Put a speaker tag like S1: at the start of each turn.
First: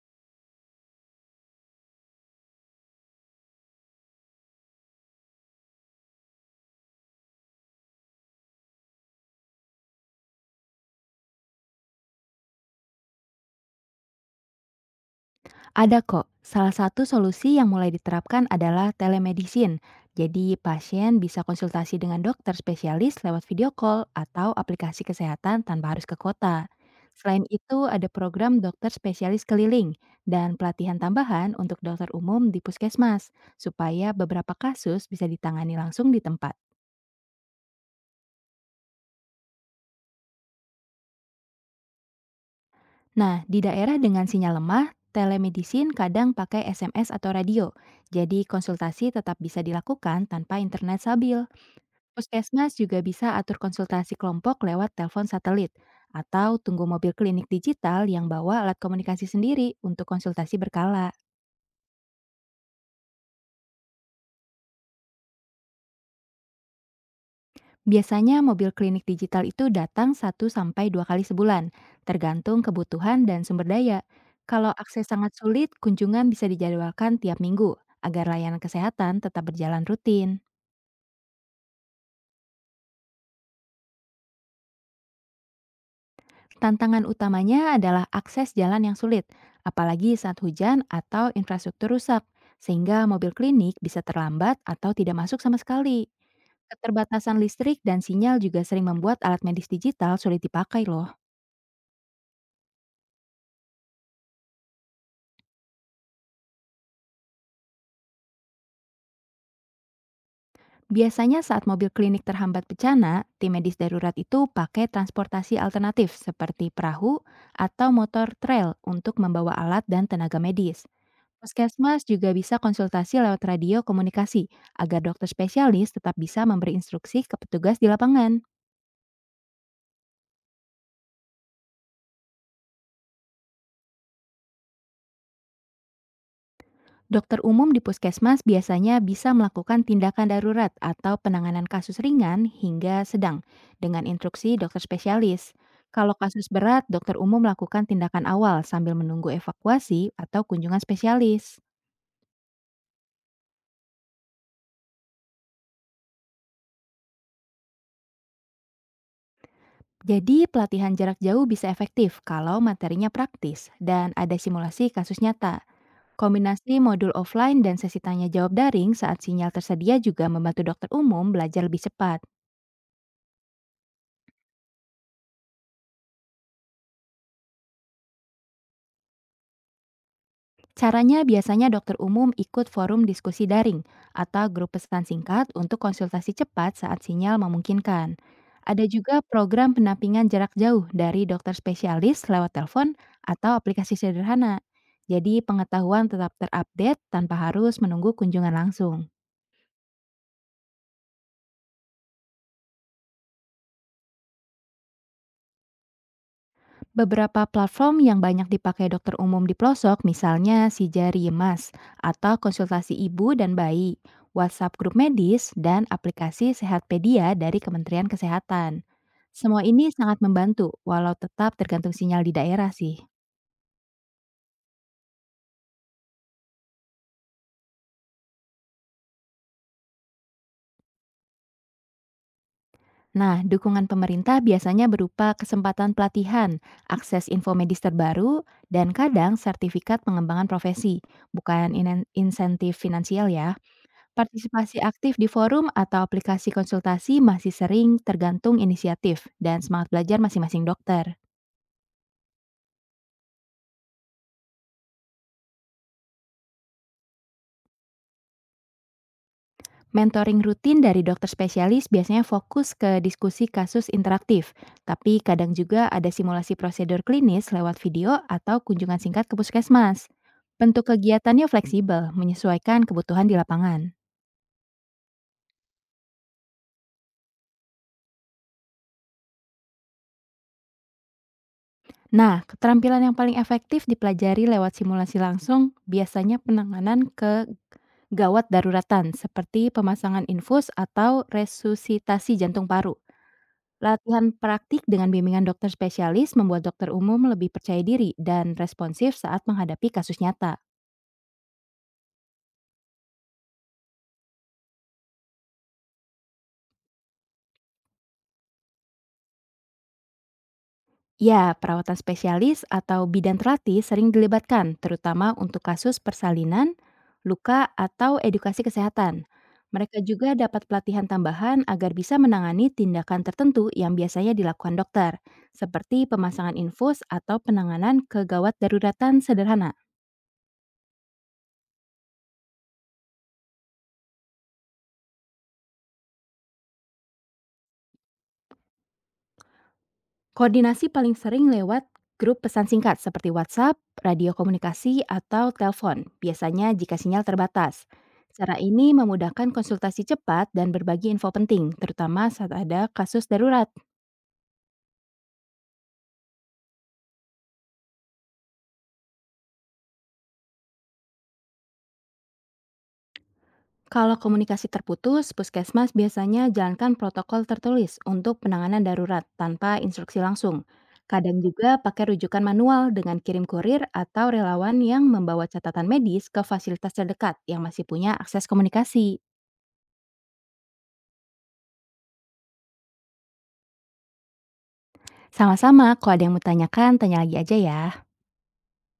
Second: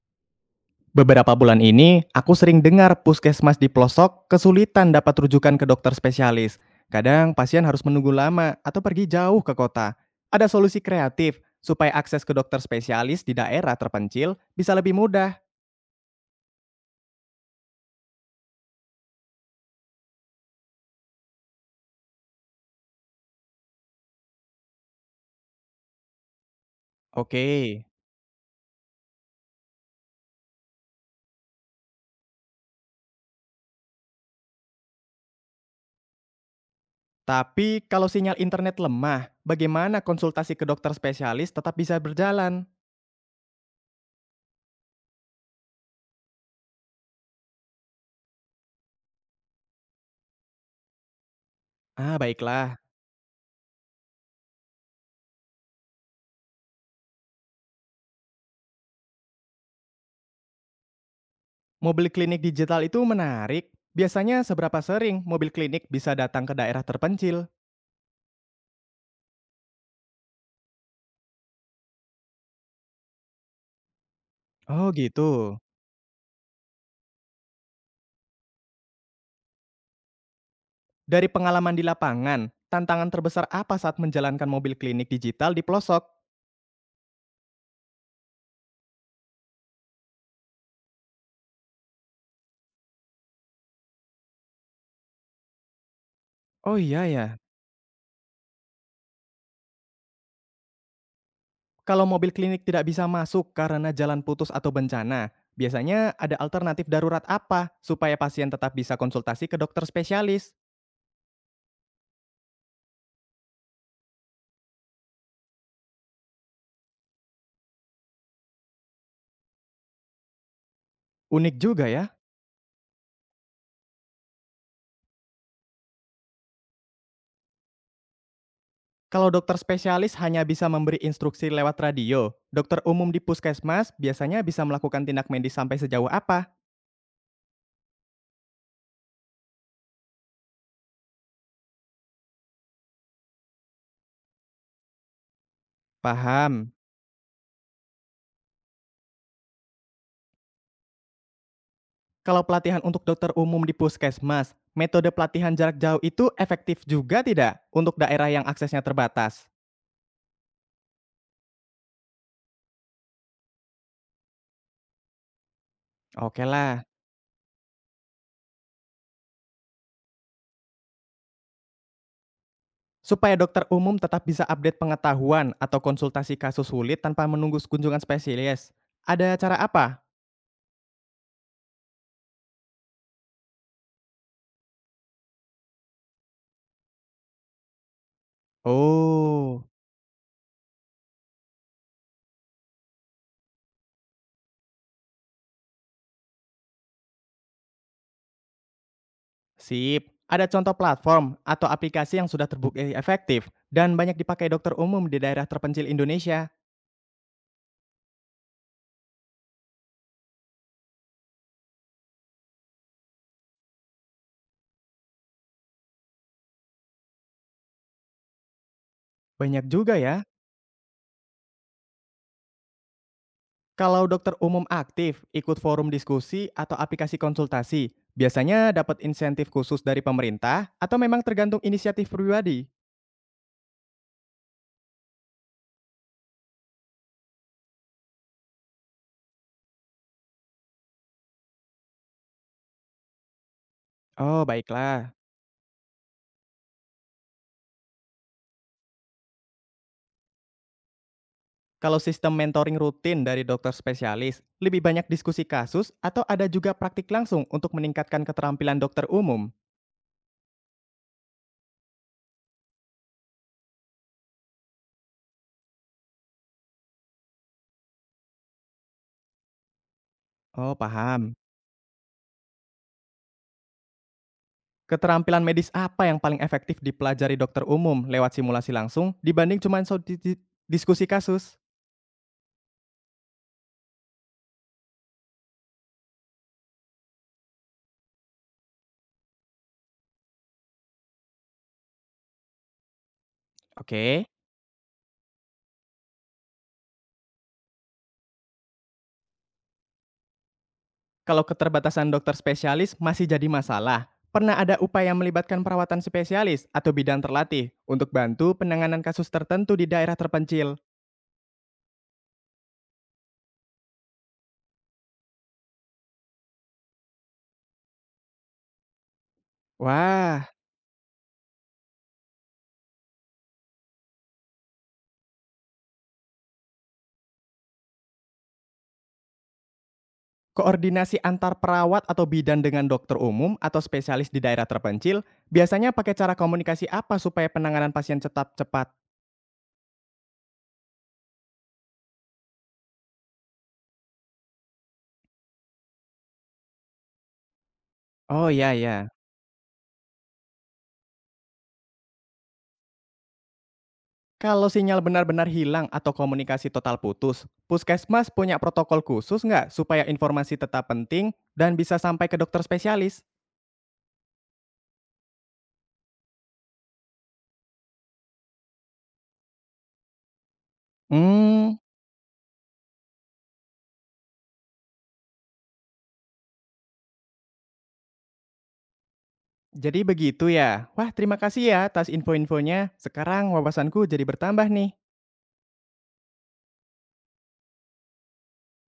S1: Beberapa bulan ini, aku sering dengar puskesmas di pelosok kesulitan dapat rujukan ke dokter spesialis. Kadang pasien harus menunggu lama atau pergi jauh ke kota. Ada solusi kreatif supaya akses ke dokter spesialis di daerah terpencil bisa lebih mudah.
S2: Ada kok. Salah satu solusi yang mulai diterapkan adalah telemedicine. Jadi pasien bisa konsultasi dengan dokter spesialis lewat video call atau aplikasi kesehatan tanpa harus ke kota.
S1: Oke,
S2: Selain itu, ada program dokter spesialis keliling dan pelatihan tambahan untuk dokter umum di puskesmas, supaya beberapa kasus bisa ditangani langsung di tempat.
S1: tapi kalau sinyal internet lemah, bagaimana konsultasi ke dokter spesialis tetap bisa berjalan?
S2: Nah, di daerah dengan sinyal lemah, telemedicine kadang pakai SMS atau radio, jadi konsultasi tetap bisa dilakukan tanpa internet stabil.
S1: Ah, baiklah.
S2: Puskesmas juga bisa atur konsultasi kelompok lewat telepon satelit atau tunggu mobil klinik digital yang bawa alat komunikasi sendiri untuk konsultasi berkala.
S1: Mobil klinik digital itu menarik. Biasanya seberapa sering mobil klinik bisa datang ke daerah terpencil?
S2: Biasanya mobil klinik digital itu datang satu sampai dua kali sebulan, tergantung kebutuhan dan sumber daya. Kalau
S1: Oh,
S2: akses
S1: gitu.
S2: sangat sulit, kunjungan bisa dijadwalkan tiap minggu agar layanan kesehatan tetap berjalan rutin.
S1: Dari pengalaman di lapangan, tantangan terbesar apa saat menjalankan mobil klinik digital di pelosok?
S2: Tantangan utamanya adalah akses jalan yang sulit, apalagi saat hujan atau infrastruktur rusak, sehingga mobil klinik bisa terlambat atau tidak masuk sama sekali.
S1: Oh iya ya,
S2: Keterbatasan listrik dan sinyal juga sering membuat alat medis digital sulit dipakai loh.
S1: kalau mobil klinik tidak bisa masuk karena jalan putus atau bencana, biasanya ada alternatif darurat apa supaya pasien tetap bisa konsultasi ke dokter spesialis?
S2: Biasanya saat mobil klinik terhambat bencana, tim medis darurat itu pakai transportasi alternatif seperti perahu atau motor trail untuk membawa alat dan tenaga medis.
S1: Unik juga ya,
S2: Puskesmas juga bisa konsultasi lewat radio komunikasi agar dokter spesialis tetap bisa memberi instruksi ke petugas di lapangan.
S1: kalau dokter spesialis hanya bisa memberi instruksi lewat radio, dokter umum di puskesmas biasanya bisa melakukan tindak medis sampai sejauh apa?
S2: Dokter umum di puskesmas biasanya bisa melakukan tindakan darurat atau penanganan kasus ringan hingga sedang dengan instruksi dokter spesialis. Kalau kasus
S1: Paham.
S2: berat, dokter umum melakukan tindakan awal sambil menunggu evakuasi atau kunjungan spesialis.
S1: Kalau pelatihan untuk dokter umum di puskesmas, metode pelatihan jarak jauh itu efektif juga tidak untuk daerah yang aksesnya terbatas?
S2: Jadi, pelatihan jarak jauh bisa efektif kalau materinya praktis dan ada simulasi kasus nyata.
S1: Oke
S2: Kombinasi
S1: lah.
S2: modul offline dan sesi tanya jawab daring saat sinyal tersedia juga membantu dokter umum belajar lebih cepat.
S1: Supaya dokter umum tetap bisa update pengetahuan atau konsultasi kasus sulit tanpa menunggu kunjungan spesialis. Ada cara apa?
S2: Caranya biasanya dokter umum ikut forum diskusi daring atau grup pesan singkat untuk konsultasi cepat saat sinyal memungkinkan. Ada juga
S1: Oh,
S2: program pendampingan jarak jauh dari dokter spesialis lewat telepon atau aplikasi sederhana. Jadi pengetahuan tetap terupdate tanpa harus menunggu kunjungan langsung.
S1: sip. Ada contoh platform atau aplikasi yang sudah terbukti efektif dan banyak dipakai dokter umum di daerah terpencil Indonesia.
S2: Beberapa platform yang banyak dipakai dokter umum di pelosok, misalnya Sijari Mas, atau konsultasi ibu dan bayi, WhatsApp grup medis, dan aplikasi Sehatpedia dari Kementerian Kesehatan. Semua
S1: Banyak
S2: ini
S1: juga
S2: sangat
S1: ya.
S2: membantu, walau tetap tergantung sinyal di daerah sih.
S1: Kalau dokter umum aktif, ikut forum diskusi atau aplikasi konsultasi, biasanya dapat insentif khusus dari pemerintah atau memang tergantung inisiatif pribadi?
S2: Nah, dukungan pemerintah biasanya berupa kesempatan pelatihan, akses info medis terbaru, dan kadang sertifikat pengembangan profesi, bukan insentif finansial ya.
S1: Oh,
S2: Partisipasi
S1: baiklah.
S2: aktif di forum atau aplikasi konsultasi masih sering tergantung inisiatif dan semangat belajar masing-masing dokter.
S1: Kalau sistem mentoring rutin dari dokter spesialis, lebih banyak diskusi kasus atau ada juga praktik langsung untuk meningkatkan keterampilan dokter umum?
S2: Mentoring rutin dari dokter spesialis biasanya fokus ke diskusi kasus interaktif, tapi kadang juga ada simulasi prosedur klinis lewat video atau kunjungan singkat ke puskesmas.
S1: Oh,
S2: Bentuk
S1: paham.
S2: kegiatannya fleksibel, menyesuaikan kebutuhan di lapangan.
S1: Keterampilan medis apa yang paling efektif dipelajari dokter umum lewat simulasi langsung dibanding cuma diskusi kasus?
S2: Nah, keterampilan yang paling efektif dipelajari lewat simulasi langsung biasanya penanganan ke gawat daruratan seperti pemasangan infus atau resusitasi jantung paru.
S1: Oke.
S2: Latihan praktik dengan bimbingan dokter spesialis membuat dokter umum lebih percaya diri dan responsif saat menghadapi kasus nyata.
S1: Kalau keterbatasan dokter spesialis masih jadi masalah, pernah ada upaya melibatkan perawatan spesialis atau bidang terlatih untuk bantu penanganan kasus tertentu di daerah terpencil.
S2: Ya, perawatan spesialis atau bidan terlatih sering dilibatkan, terutama untuk kasus persalinan, luka, atau edukasi kesehatan. Mereka juga
S1: Wah,
S2: dapat pelatihan tambahan agar bisa menangani tindakan tertentu yang biasanya dilakukan dokter, seperti pemasangan infus atau penanganan kegawat daruratan sederhana.
S1: koordinasi antar perawat atau bidan dengan dokter umum atau spesialis di daerah terpencil biasanya pakai cara komunikasi apa supaya penanganan pasien tetap cepat?
S2: Koordinasi paling sering lewat grup pesan singkat seperti WhatsApp, radio komunikasi, atau telepon, biasanya jika sinyal terbatas.
S1: Oh
S2: Cara
S1: iya
S2: ini
S1: ya.
S2: memudahkan konsultasi cepat dan berbagi info penting, terutama saat ada kasus darurat.
S1: Kalau sinyal benar-benar hilang atau komunikasi total putus, puskesmas punya protokol khusus nggak supaya informasi tetap penting dan bisa sampai ke dokter spesialis?
S2: Kalau komunikasi terputus, puskesmas biasanya jalankan protokol tertulis untuk penanganan darurat tanpa instruksi langsung. Kadang juga
S1: Hmm,
S2: pakai rujukan manual dengan kirim kurir atau relawan yang membawa catatan medis ke fasilitas terdekat yang masih punya akses komunikasi.
S1: jadi begitu ya? Wah, terima kasih ya atas info-infonya. Sekarang wawasanku jadi bertambah nih.
S2: Sama-sama, kalau ada yang mau tanyakan, tanya lagi aja ya.